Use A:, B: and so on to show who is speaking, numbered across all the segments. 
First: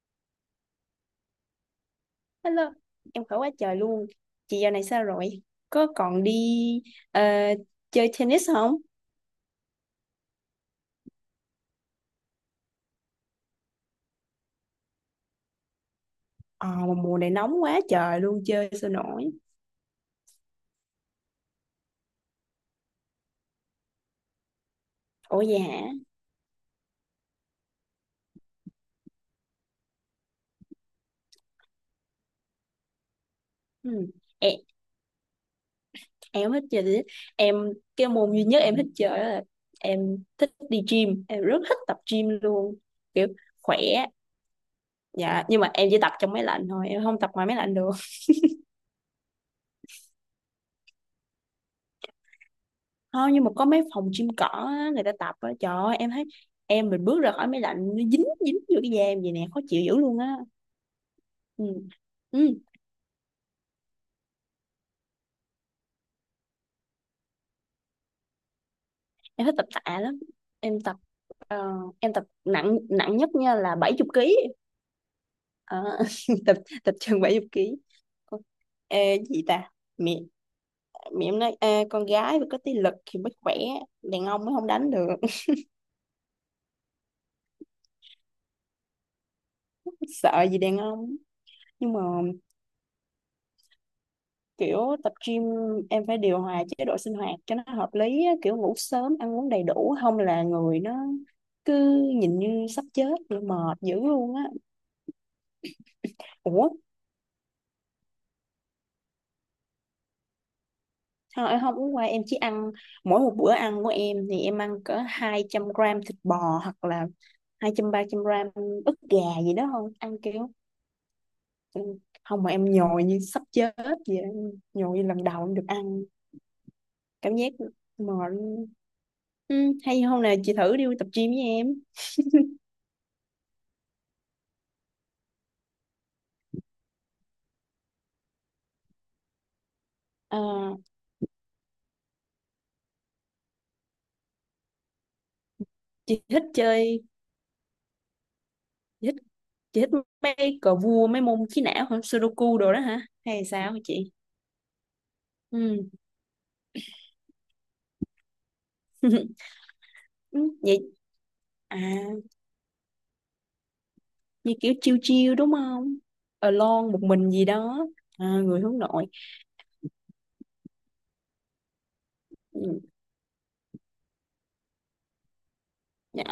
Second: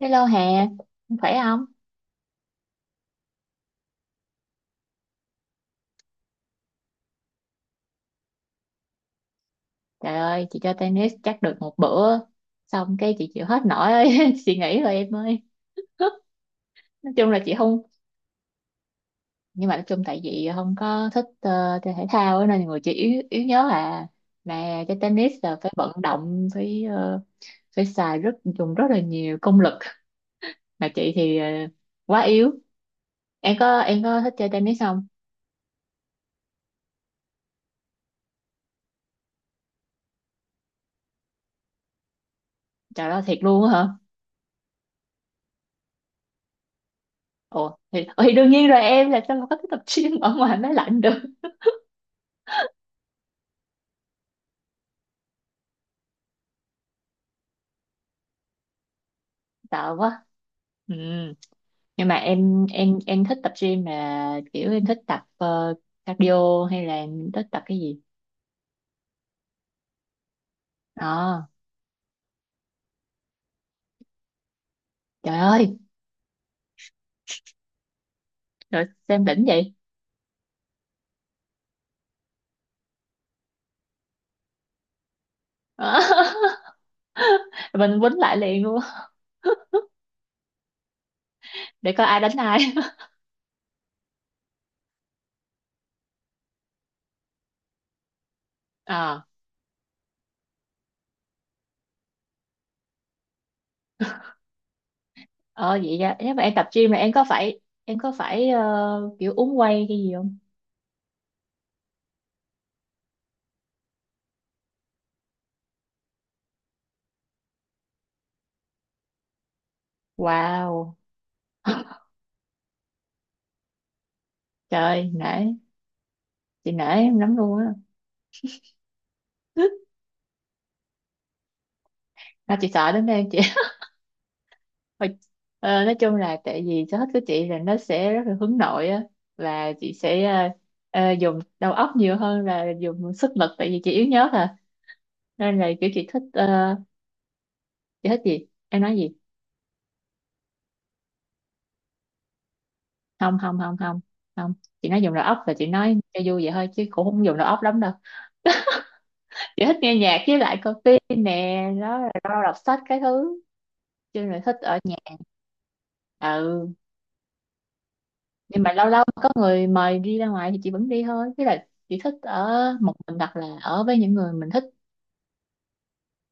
A: Hello Hà, em khỏe không?
B: Hello, em khỏe quá trời luôn. Chị giờ này sao rồi? Có còn đi ờ, chơi tennis không?
A: Trời ơi, chị chơi tennis chắc được một bữa, xong cái chị chịu hết nổi ấy. Chị nghỉ rồi em ơi.
B: Ờ, mà
A: Nói
B: mùa
A: chung
B: này
A: là chị
B: nóng quá
A: không,
B: trời luôn, chơi sao nổi.
A: nhưng mà nói chung tại vì không có thích chơi thể thao ấy, nên người chị yếu, yếu nhớ à. Mà chơi tennis
B: Ủa
A: là
B: vậy
A: phải
B: hả?
A: vận động, phải phải xài rất dùng rất là nhiều công lực. Mà chị thì quá yếu.
B: Ừ.
A: Em có thích chơi
B: Em,
A: tennis không?
B: em thích chơi tennis. Em, cái môn duy nhất em thích chơi đó là em thích đi gym. Em rất thích tập gym luôn.
A: Trời ơi
B: Kiểu
A: thiệt luôn á
B: khỏe.
A: hả?
B: Dạ, nhưng mà em chỉ tập trong máy lạnh thôi, em không tập ngoài máy lạnh
A: Ồ
B: được.
A: thì đương nhiên rồi em làm sao mà có thích tập gym ở ngoài máy lạnh được.
B: Không, nhưng mà có mấy phòng gym cỏ á, người ta tập á, trời ơi, em thấy em mình bước ra khỏi máy lạnh nó dính dính vô cái da em vậy nè khó chịu
A: Sợ
B: dữ luôn
A: quá.
B: á.
A: Ừ.
B: Ừ.
A: Nhưng mà
B: Ừ.
A: em thích tập gym mà kiểu em thích tập cardio hay là em thích tập cái gì?
B: Em thích tập tạ lắm, em tập
A: À,
B: ờ, em tập nặng nặng nhất nha là 70 kg.
A: trời ơi,
B: Ờ, tập tập chừng 70 kg. Ôi,
A: rồi
B: ê,
A: xem
B: cái gì
A: đỉnh
B: ta,
A: vậy.
B: mẹ mẹ em nói: "Ê, con gái mà có tí lực thì mới khỏe, đàn ông mới không đánh được."
A: Mình quýnh lại liền luôn,
B: Sợ gì đàn ông,
A: để
B: nhưng mà
A: coi ai đánh ai.
B: kiểu tập gym em phải điều hòa chế độ sinh hoạt cho nó hợp lý á, kiểu ngủ sớm
A: Ờ.
B: ăn uống đầy đủ không là người nó cứ nhìn như sắp chết mệt dữ luôn á.
A: Ờ, vậy ra nếu mà em tập
B: Ủa
A: gym là em có phải kiểu uống whey cái gì không?
B: thôi em không uống qua, em chỉ ăn mỗi một bữa ăn của em thì em ăn cỡ 200 gram thịt bò hoặc là 200 300 gram ức gà gì đó thôi, ăn kiểu
A: Wow.
B: ừ, không mà em nhồi như sắp chết vậy, em nhồi như
A: Trời
B: lần đầu
A: nể,
B: em được ăn,
A: chị nể em lắm
B: cảm giác
A: luôn á.
B: mệt luôn. Ừ, hay hôm nào chị thử đi tập gym với em.
A: Sao chị sợ đến đây. Thôi, nói chung là tại vì sở thích của chị là nó sẽ rất là hướng nội á, và chị sẽ
B: Ờ,
A: dùng đầu óc nhiều hơn là dùng sức lực, tại vì chị yếu nhớ à. Nên là kiểu chị
B: chị
A: thích
B: thích chơi,
A: chị thích gì em nói
B: chị
A: gì.
B: thích chị thích mấy cờ vua mấy môn trí não hả, sudoku đồ đó hả
A: không
B: hay
A: không
B: sao
A: không
B: hả
A: không
B: chị?
A: không. Chị nói dùng đầu óc là chị
B: Ừ.
A: nói cho vui vậy thôi chứ cũng không dùng đầu óc lắm đâu. Chị thích nghe nhạc với
B: Ừ,
A: lại coi
B: vậy
A: phim nè,
B: à,
A: đó là đọc sách cái thứ, chứ là
B: như
A: thích
B: kiểu
A: ở nhà.
B: chill chill đúng không,
A: Ừ,
B: alone một mình gì đó, à, người
A: nhưng mà
B: hướng
A: lâu lâu
B: nội.
A: có người mời đi ra ngoài thì chị vẫn đi thôi chứ là chị thích ở
B: Ừ,
A: một mình hoặc là ở với những người mình thích.
B: dạ.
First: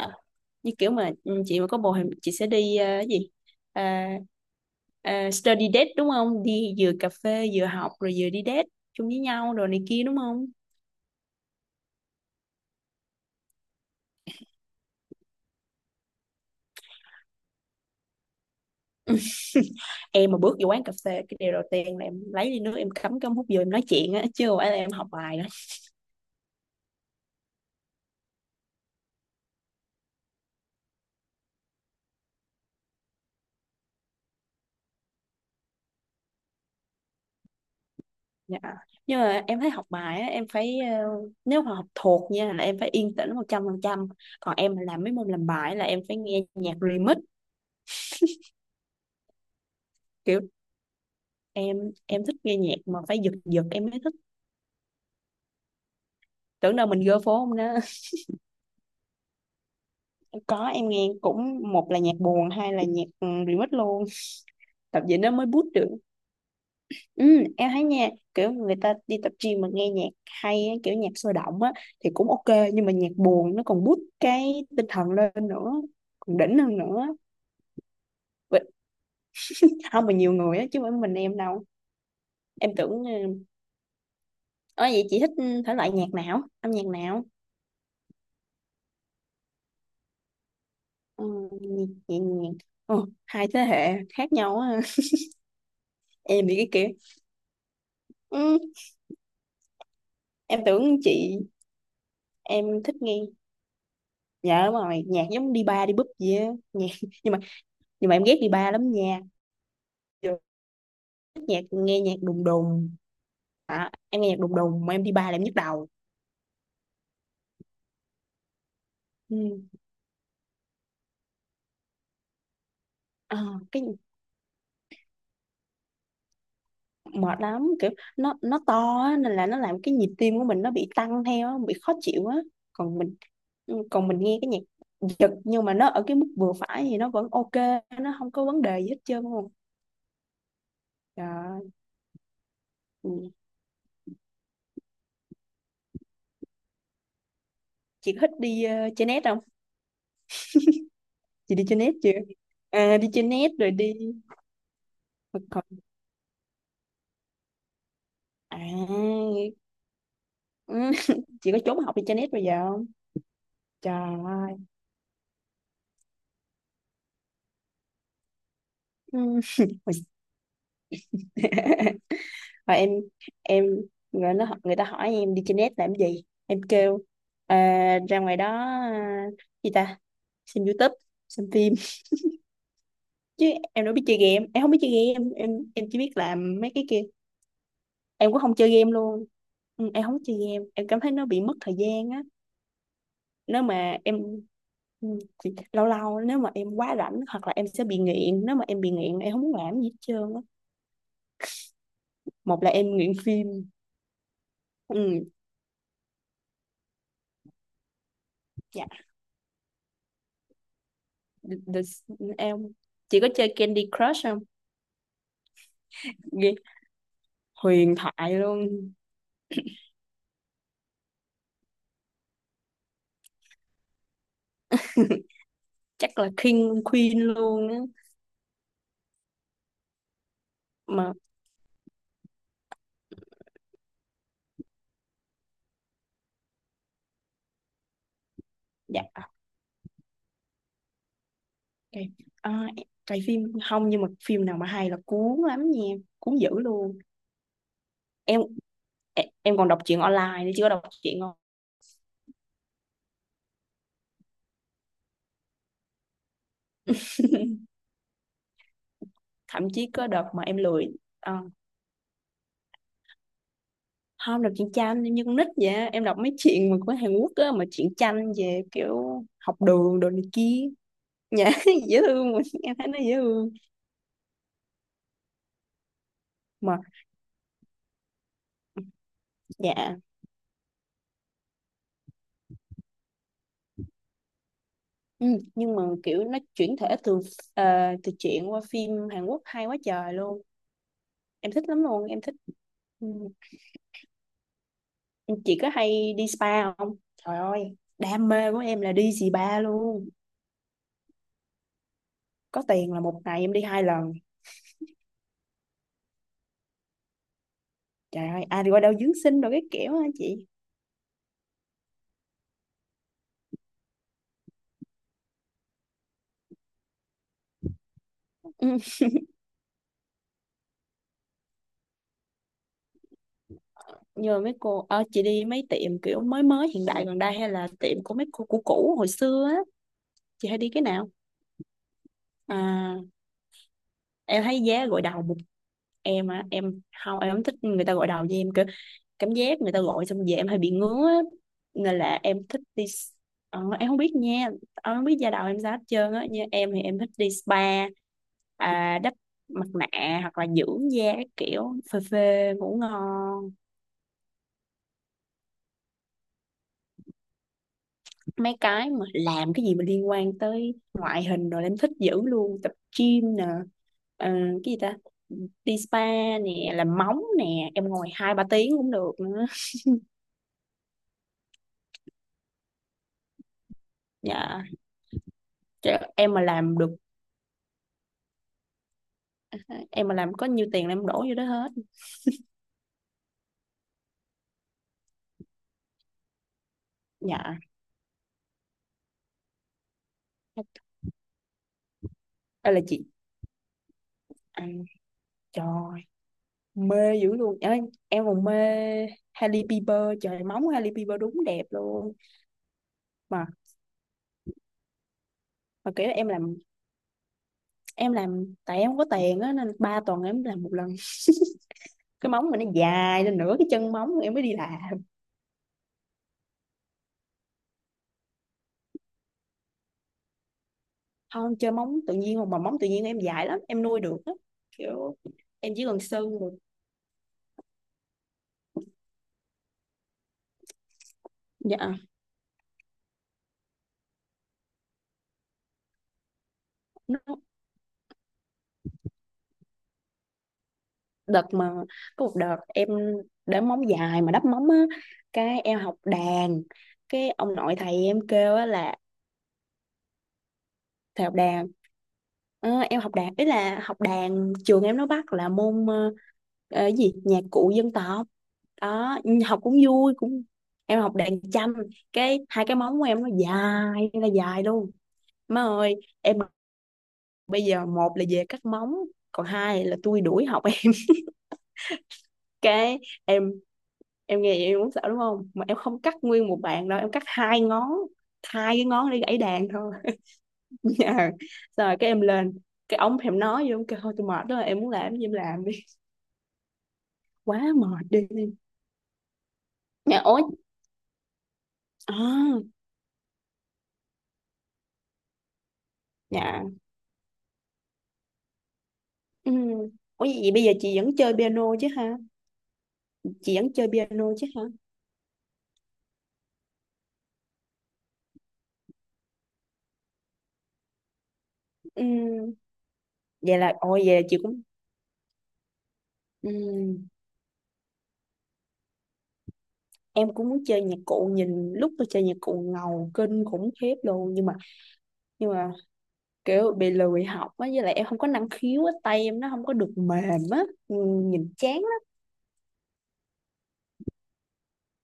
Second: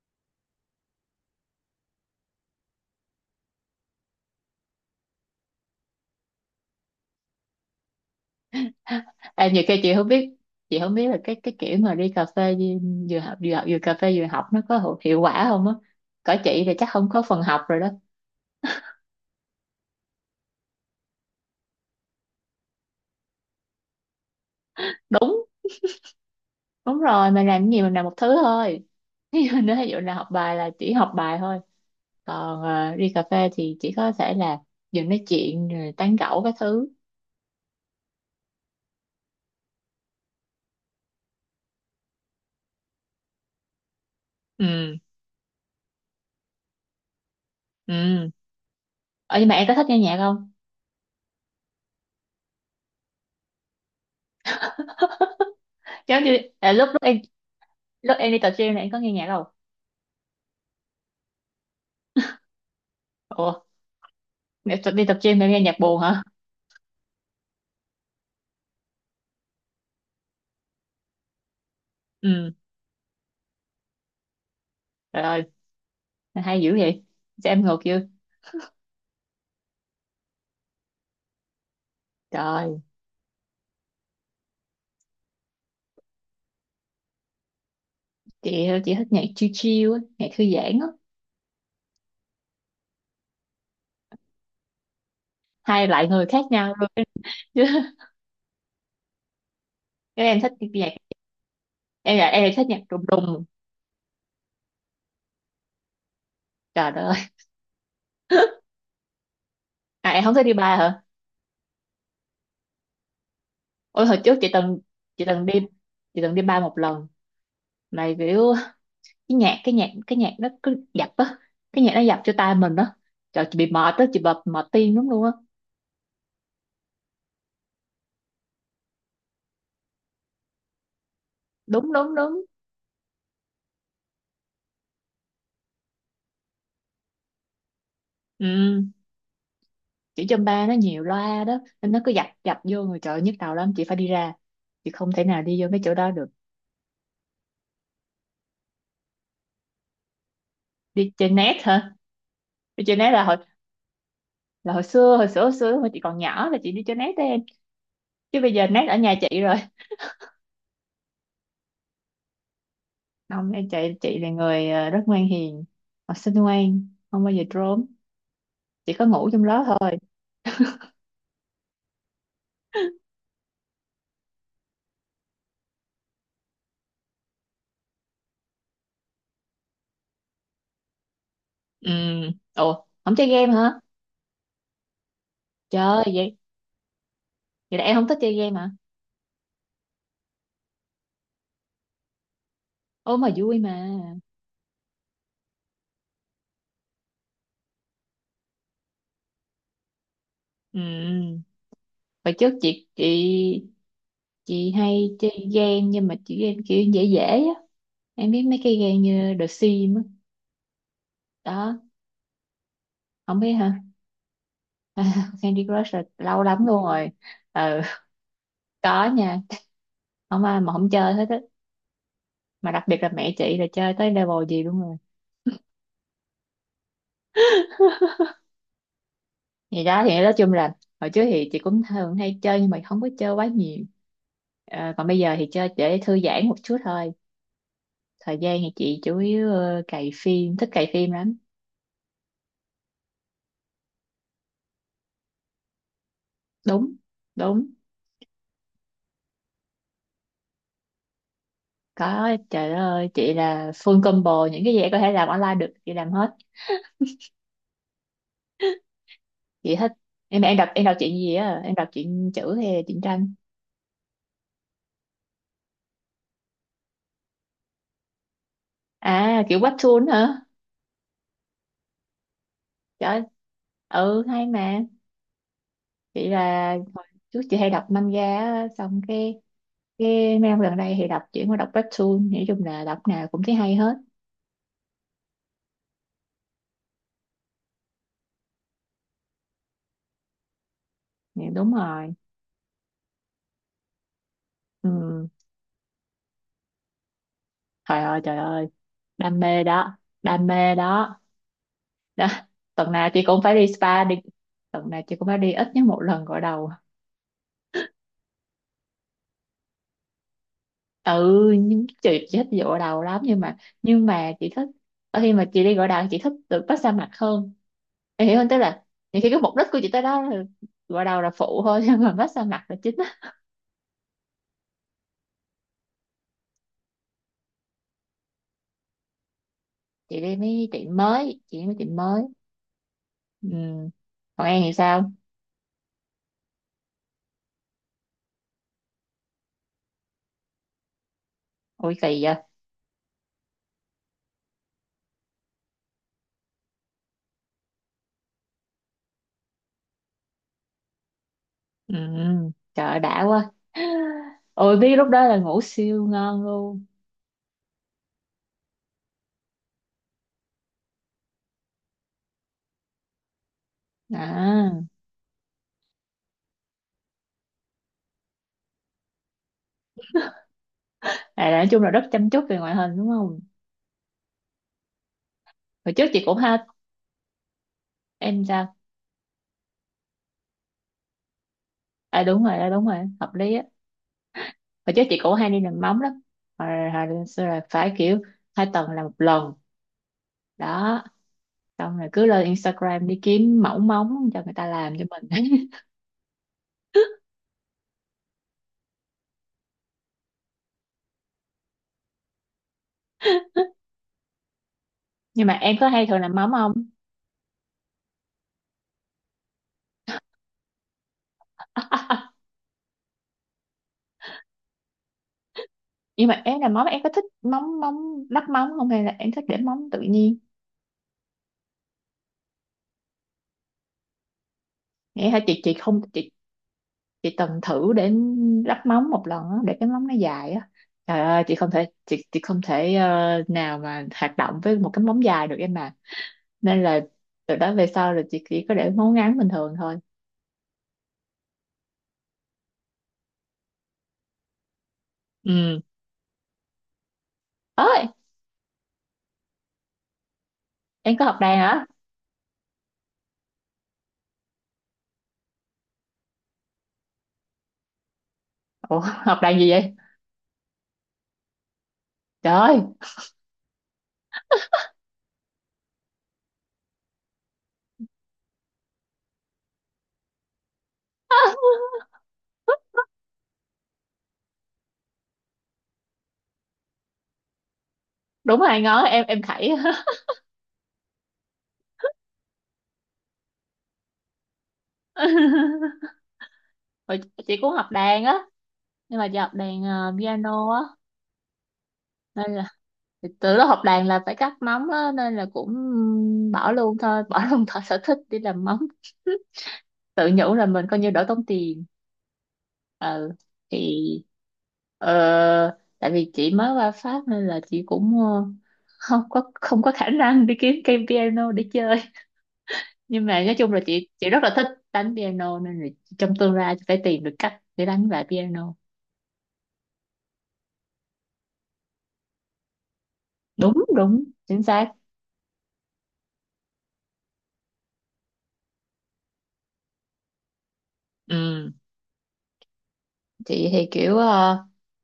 B: Như kiểu mà chị mà có bồ thì chị sẽ đi cái gì, à, study date đúng không, đi vừa cà phê vừa học rồi vừa đi date chung với
A: À,
B: nhau
A: nhiều
B: rồi
A: khi
B: này
A: chị
B: kia
A: không
B: đúng
A: biết,
B: không?
A: chị không biết là cái kiểu mà đi cà phê đi- vừa học vừa cà phê vừa học nó có hiệu quả không á. Cỡ chị thì chắc không có phần học rồi đó.
B: Em mà bước vô quán cà phê cái điều đầu tiên là em lấy ly nước em cắm cắm hút vô em nói chuyện á chứ không phải là em học bài
A: Đúng,
B: đâu.
A: đúng rồi, mình làm cái gì mình làm một thứ thôi. Ví dụ ví dụ là học bài là chỉ học bài thôi, còn đi cà phê thì chỉ có thể là vừa nói chuyện rồi tán gẫu cái thứ.
B: Dạ. Nhưng mà em thấy học bài á, em phải nếu mà học thuộc nha là em phải yên tĩnh 100%. Còn em mà
A: Ừ.
B: làm mấy môn làm bài là em phải nghe nhạc remix.
A: Ừ. Ờ, nhưng mà em có thích nghe nhạc
B: Kiểu
A: không?
B: em em thích nghe nhạc mà phải giật giật em mới thích.
A: Giống như à,
B: Tưởng đâu
A: lúc
B: mình gơ phố không đó.
A: lúc em đi tập gym này em có nghe nhạc không?
B: Có, em nghe cũng một là nhạc buồn, hai là nhạc
A: Ủa,
B: remix luôn.
A: em tập-
B: Tập
A: đi
B: gì
A: tập
B: nó
A: gym
B: mới
A: em nghe
B: boost
A: nhạc
B: được.
A: buồn hả?
B: Ừ, em thấy nha, kiểu người ta đi tập gym mà nghe nhạc hay á, kiểu nhạc sôi động á thì cũng
A: Ừ,
B: ok, nhưng mà nhạc buồn nó còn boost cái tinh thần
A: trời
B: lên
A: ơi,
B: nữa, còn đỉnh
A: hay dữ
B: hơn
A: vậy,
B: nữa.
A: cho em ngược chưa.
B: Không mà nhiều người á chứ không phải mình em đâu, em
A: Trời,
B: tưởng ủa vậy chị thích thể loại nhạc nào, âm nhạc nào?
A: chị thích nhạc chill chill á, nhạc thư giãn á.
B: Ừ, nhẹ nhàng. Ừ, hai thế hệ khác nhau á.
A: Hai loại người khác
B: Em thì cái
A: nhau
B: kia.
A: luôn. chứ
B: Ừ,
A: chứ em thích
B: em
A: nhạc,
B: tưởng chị,
A: em là em lại thích nhạc
B: em thích
A: đùng
B: nghe,
A: đùng.
B: dạ đúng rồi nhạc giống đi ba đi búp gì á, nhạc
A: Trời đất ơi.
B: nhưng mà, nhưng mà em ghét đi ba lắm nha.
A: À, em không
B: Giờ
A: thích đi bar hả?
B: thích nhạc nghe nhạc đùng đùng, à,
A: Ôi hồi
B: em nghe
A: trước
B: nhạc
A: chị
B: đùng
A: từng,
B: đùng mà em đi ba
A: chị
B: là em
A: từng đi
B: nhức đầu.
A: chị từng đi bar một lần, mà kiểu cái
B: Ừ.
A: nhạc cái nhạc cái nhạc nó cứ dập á, cái nhạc nó dập cho tai mình á.
B: Ờ,
A: Trời chị bị
B: cái
A: mệt á, chị bị mệt tim lắm luôn á.
B: mệt lắm kiểu nó to á, nên là nó làm cái nhịp tim của mình nó bị tăng theo á, bị
A: Đúng,
B: khó
A: đúng,
B: chịu á.
A: đúng.
B: Còn mình còn mình nghe cái nhạc giật nhưng mà nó ở cái mức vừa phải thì nó vẫn ok, nó không có vấn đề
A: Ừ.
B: gì hết trơn luôn.
A: Chữ châm ba nó nhiều loa đó
B: Rồi,
A: nên nó cứ dập dập vô người, trời ơi,
B: ừ.
A: nhức đầu lắm, chị phải đi ra, chị không thể nào đi vô mấy chỗ đó được.
B: Chị có thích đi chơi net không?
A: Đi chơi
B: Chị
A: net
B: đi chơi
A: hả?
B: net chưa?
A: Đi chơi
B: À, đi
A: net
B: chơi
A: là hồi,
B: net rồi đi
A: là hồi xưa,
B: thực hành,
A: hồi chị còn nhỏ là chị đi chơi net đó em, chứ bây giờ net ở nhà
B: à
A: chị rồi.
B: ừ. Chị có trốn học đi chơi net bây giờ không?
A: Không em, chị
B: Trời
A: chị là
B: ơi.
A: người rất ngoan hiền, học sinh ngoan không bao giờ trốn, chỉ có ngủ
B: Ừ.
A: trong đó thôi.
B: Và em, người nó người ta hỏi em đi trên net làm gì em kêu: "Ờ, ra ngoài đó, à, gì ta, xem YouTube, xem phim
A: Ừ. Ồ, không chơi
B: chứ
A: game hả?
B: em đâu biết chơi game, em không biết chơi game,
A: Trời
B: em chỉ
A: ơi,
B: biết
A: vậy
B: làm mấy cái kia,
A: vậy là em không thích
B: em
A: chơi
B: cũng không
A: game hả?
B: chơi game luôn." Ừ, em không chơi game, em cảm thấy nó bị mất thời gian á.
A: Ô, mà vui
B: Nếu
A: mà.
B: mà em ừ, thì lâu lâu nếu mà em quá rảnh hoặc là em sẽ bị nghiện, nếu mà em bị nghiện em không muốn làm gì hết trơn á.
A: Ừ, hồi trước
B: Một là
A: chị
B: em nghiện phim.
A: chị chị hay
B: Ừ.
A: chơi game, nhưng mà chị game kiểu dễ dễ á. Em biết mấy cái game như The Sims á
B: The,
A: đó.
B: the, em chỉ có
A: Không biết
B: chơi
A: hả?
B: Candy Crush không?
A: Candy Crush là lâu
B: Ghê,
A: lắm luôn rồi. Ừ,
B: huyền thoại luôn.
A: có nha, không ai mà không chơi hết á, mà đặc biệt là mẹ chị là chơi tới level gì luôn rồi.
B: Chắc là King Queen luôn á.
A: Thì đó thì nói chung là hồi
B: Mà
A: trước thì chị cũng thường hay chơi nhưng mà không có chơi quá nhiều. Ờ, còn bây giờ thì chơi để thư giãn một chút thôi, thời gian thì chị
B: dạ
A: chủ yếu cày phim, thích cày phim lắm.
B: ok. À, cái phim không nhưng mà phim nào mà hay là cuốn lắm nha, cuốn dữ
A: Đúng,
B: luôn.
A: đúng.
B: Em em còn đọc truyện online nữa chứ, có đọc truyện không?
A: Có, trời đất ơi, chị là full combo, những cái gì em có thể làm online được, chị làm hết.
B: Thậm
A: Chị
B: chí
A: thích.
B: có đợt
A: Em
B: mà
A: em
B: em
A: đọc, em
B: lười
A: đọc chuyện gì
B: ờ,
A: á? Em đọc chuyện chữ hay là truyện tranh?
B: không, đọc truyện tranh em như con nít vậy, em đọc mấy chuyện mà của Hàn Quốc á mà truyện tranh về kiểu
A: À, kiểu
B: học đường
A: webtoon
B: đồ này
A: hả?
B: kia. Dạ dễ thương mà em thấy nó dễ
A: Trời,
B: thương
A: ừ hay mà. Chị là
B: mà
A: hồi trước chị hay đọc manga á, xong cái
B: dạ.
A: cái mấy năm gần đây thì đọc chuyển qua đọc webtoon, nói chung là đọc nào cũng thấy hay hết.
B: Ừ, nhưng mà kiểu nó chuyển thể từ ờ, từ truyện qua phim Hàn Quốc hay quá trời luôn,
A: Dạ,
B: em thích
A: đúng
B: lắm luôn
A: rồi.
B: em thích. Ừ.
A: Ừ.
B: Chị có hay đi spa không, trời ơi đam
A: Trời
B: mê của
A: ơi,
B: em là đi
A: đam
B: spa
A: mê đó,
B: luôn.
A: đam mê đó. Đó,
B: Có
A: tuần
B: tiền là
A: nào
B: một
A: chị cũng
B: ngày em
A: phải
B: đi
A: đi
B: hai
A: spa
B: lần.
A: đi, tuần nào chị cũng phải đi ít nhất một lần gội đầu.
B: Trời ơi ai đi qua đâu dưỡng sinh rồi cái kiểu hả chị?
A: Ừ, nhưng chị thích đi gội đầu lắm nhưng mà, nhưng mà chị thích ở khi mà chị đi gội đầu chị thích được massage mặt hơn. Em hiểu không, tức
B: Ừ.
A: là nhiều khi cái mục đích của chị tới đó là gội đầu là phụ thôi, nhưng mà massage mặt là chính á.
B: Nhờ mấy cô chị đi mấy tiệm kiểu mới mới hiện đại gần đây hay là tiệm của mấy cô cũ cũ hồi xưa á,
A: Chị đi
B: chị hay
A: mấy
B: đi cái
A: tiệm
B: nào?
A: mới, chị đi mấy tiệm mới.
B: À
A: Ừ.
B: em
A: Còn
B: thấy
A: em thì
B: giá gội
A: sao?
B: đầu một, em á em không, em không thích người ta gội đầu với em, kiểu cảm giác người ta gội xong về em hay bị ngứa á.
A: Ôi
B: Nên là
A: kỳ vậy.
B: em thích đi em không biết nha, em không biết da đầu em sao hết trơn á. Như em thì em thích đi spa, à, đắp mặt nạ hoặc là dưỡng da các kiểu
A: Ừ.
B: phê phê ngủ
A: Trời ơi, đã quá.
B: ngon.
A: Ôi biết lúc đó là ngủ siêu ngon luôn.
B: Mấy cái mà làm cái gì mà liên quan tới ngoại hình rồi là em thích dữ luôn, tập gym nè, ờ, cái gì
A: À,
B: ta, đi spa nè, làm móng nè, em ngồi hai ba tiếng cũng được nữa.
A: à nói chung là rất chăm chút về ngoại hình đúng không.
B: Dạ. Chứ
A: Hồi trước chị
B: em
A: cũng
B: mà
A: ha.
B: làm được,
A: Em sao?
B: em mà làm có nhiêu tiền là em đổ vô đó hết.
A: À đúng rồi, à, đúng rồi hợp lý á. Hồi trước chị cũng hay đi làm móng lắm, hồi lên xưa
B: Dạ
A: là phải kiểu hai tuần là một lần đó, xong rồi cứ lên
B: đây là chị
A: Instagram đi kiếm mẫu móng cho người ta
B: ăn,
A: làm cho mình.
B: trời mê dữ luôn. Ê, em còn mê Hailey Bieber, trời móng Hailey Bieber đúng đẹp luôn. mà
A: Nhưng mà em có
B: mà
A: hay
B: kiểu
A: thường
B: em
A: làm móng
B: làm,
A: không?
B: em làm tại em không có tiền á nên ba tuần em làm một lần, cái móng mình nó dài lên nửa cái chân móng em mới đi làm.
A: Nhưng mà em làm móng em có thích móng móng lắp móng không hay là em thích để móng tự nhiên?
B: Không chơi móng tự nhiên mà móng tự nhiên em dài lắm em nuôi được á, kiểu
A: Nghĩa hả chị,
B: em
A: chị
B: chỉ
A: không
B: cần
A: chị
B: sơn được.
A: chị từng thử để lắp móng một lần á, để cái móng nó dài á, trời ơi chị không thể,
B: Dạ.
A: chị không thể nào mà hoạt động với một cái móng dài được em ạ. Nên là
B: Nó
A: từ đó về sau là chị chỉ có để ngấu ngán bình thường thôi.
B: đợt mà, có một đợt em để móng dài mà đắp móng á, cái em
A: Ừ,
B: học đàn, cái ông nội thầy
A: ơi
B: em kêu á là,
A: em có
B: thầy học
A: học đàn
B: đàn.
A: hả?
B: Ờ, em học đàn ý là học đàn trường em nó bắt là môn cái gì nhạc cụ dân tộc
A: Ủa
B: đó,
A: học
B: nhưng
A: đàn
B: học
A: gì
B: cũng
A: vậy?
B: vui cũng em học đàn tranh. Cái
A: Trời
B: hai cái
A: ơi.
B: móng của em nó dài là dài luôn, má ơi. Em bây giờ một là về cắt móng, còn hai là tôi đuổi học em. Cái em em nghe vậy em cũng sợ đúng không, mà em không cắt nguyên một bàn đâu em cắt hai ngón,
A: Đúng,
B: hai
A: hai
B: cái
A: ngón,
B: ngón để
A: em
B: gãy
A: em
B: đàn
A: khẩy.
B: thôi. Ờ, rồi cái em lên cái ống thì em nói vô em kêu thôi tôi mệt đó em muốn làm cái gì em làm đi,
A: Hồi chị
B: quá
A: cũng học
B: mệt
A: đàn á,
B: đi.
A: nhưng mà chị học đàn
B: Nhà ối,
A: piano á, nên
B: à,
A: là từ lúc học đàn là phải cắt móng á nên là cũng bỏ
B: dạ
A: luôn thôi, bỏ luôn thợ sở thích đi làm móng,
B: ừ. Ủa
A: tự
B: vậy
A: nhủ
B: bây
A: là
B: giờ
A: mình
B: chị
A: coi như
B: vẫn
A: đỡ
B: chơi
A: tốn
B: piano
A: tiền.
B: chứ ha?
A: Ừ.
B: chị vẫn chơi
A: Thì
B: piano chứ hả
A: tại vì chị mới qua Pháp nên là chị cũng không có khả năng đi kiếm cây piano để chơi.
B: Ừ.
A: Nhưng mà nói
B: Vậy
A: chung
B: là
A: là
B: ôi
A: chị
B: vậy là
A: chị
B: chị
A: rất là
B: cũng.
A: thích đánh piano, nên là trong
B: Ừ.
A: tương lai chị phải tìm được cách để đánh lại piano.
B: Em cũng muốn chơi nhạc cụ, nhìn lúc tôi chơi nhạc cụ ngầu kinh khủng
A: Đúng,
B: khiếp
A: đúng
B: luôn, nhưng mà,
A: chính xác.
B: nhưng mà kiểu bị lười học á, với lại em không có năng khiếu á, tay em nó không có được mềm á. Ừ, nhìn
A: Ừ,
B: chán lắm.
A: chị thì kiểu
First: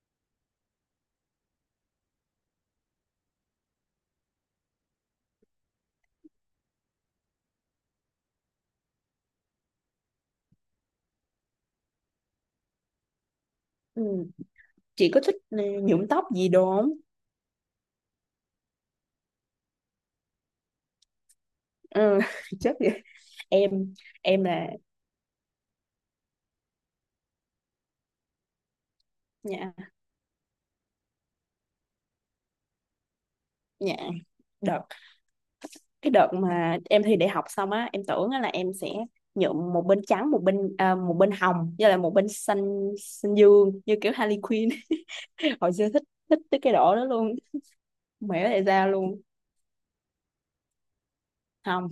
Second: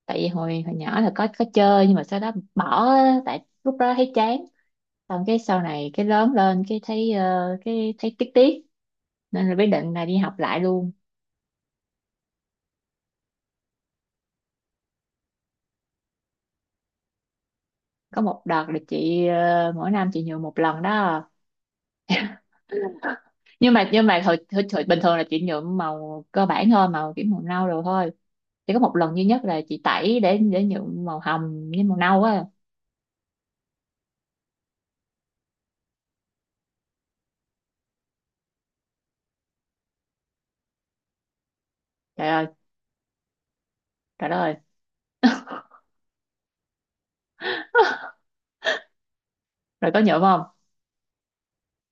A: tại vì hồi hồi nhỏ là có chơi nhưng mà sau đó bỏ á, tại lúc đó thấy chán, xong cái sau này cái lớn lên cái thấy cái thấy tiếc tiếc, nên là quyết định là đi học lại luôn.
B: Ừ. Chị có thích nhuộm tóc gì đồ không?
A: Có một đợt là chị mỗi năm chị nhuộm một lần đó,
B: Ừ, chắc vậy.
A: nhưng mà
B: Em
A: hồi,
B: em
A: hồi,
B: là
A: hồi bình thường là chị nhuộm màu cơ bản thôi, màu kiểu màu nâu rồi thôi. Chỉ có một lần duy nhất là
B: nhà
A: chị tẩy để nhuộm màu hồng với màu nâu á.
B: nhà đợt, cái đợt mà em thi đại học xong á em tưởng á là em sẽ nhuộm một bên trắng, một bên à, một bên hồng với lại một bên
A: Trời ơi,
B: xanh xanh dương như kiểu
A: trời đất
B: Harley
A: ơi.
B: Quinn. Hồi xưa thích, thích tới cái độ đó luôn. Mẹ tại sao luôn.
A: Rồi có nhuộm không?
B: Không,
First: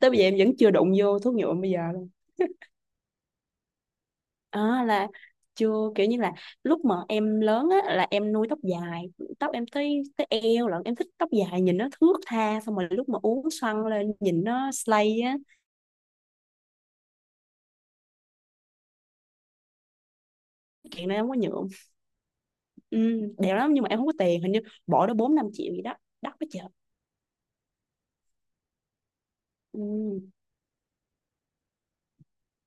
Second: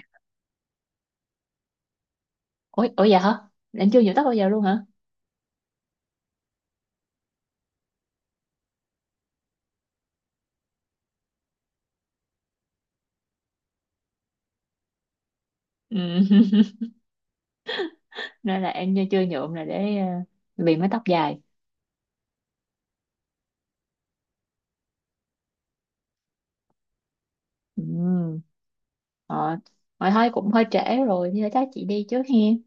B: tới bây giờ em vẫn chưa đụng vô thuốc nhuộm bây giờ.
A: Ủa, ủa dạ hả? Em chưa nhuộm tóc bao giờ luôn
B: À,
A: hả?
B: là chưa kiểu như là lúc mà em lớn á là em nuôi tóc dài, tóc em tới tới eo lận, em thích tóc dài nhìn nó thướt tha xong rồi lúc mà uốn xoăn lên nhìn nó slay á.
A: Ừ. Nên là em chưa nhuộm là để vì mái tóc
B: Chuyện này em không có
A: dài.
B: nhuộm. Ừ, đẹp lắm nhưng mà em không có tiền hình như bỏ đó 4 5 triệu gì đó, đắt quá trời.
A: Ừ. Ờ, rồi
B: Ừ.
A: thôi cũng hơi trễ rồi, thì thôi chắc chị đi trước hen.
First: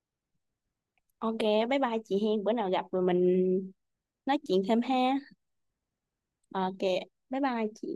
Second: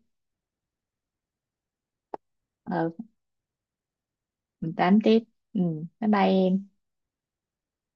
B: Ok, bye bye chị hen, bữa nào gặp
A: Ờ,
B: rồi mình nói chuyện
A: mình
B: thêm
A: tám
B: ha.
A: tiếp. Ừ, bye bye em.
B: Ok bye bye chị.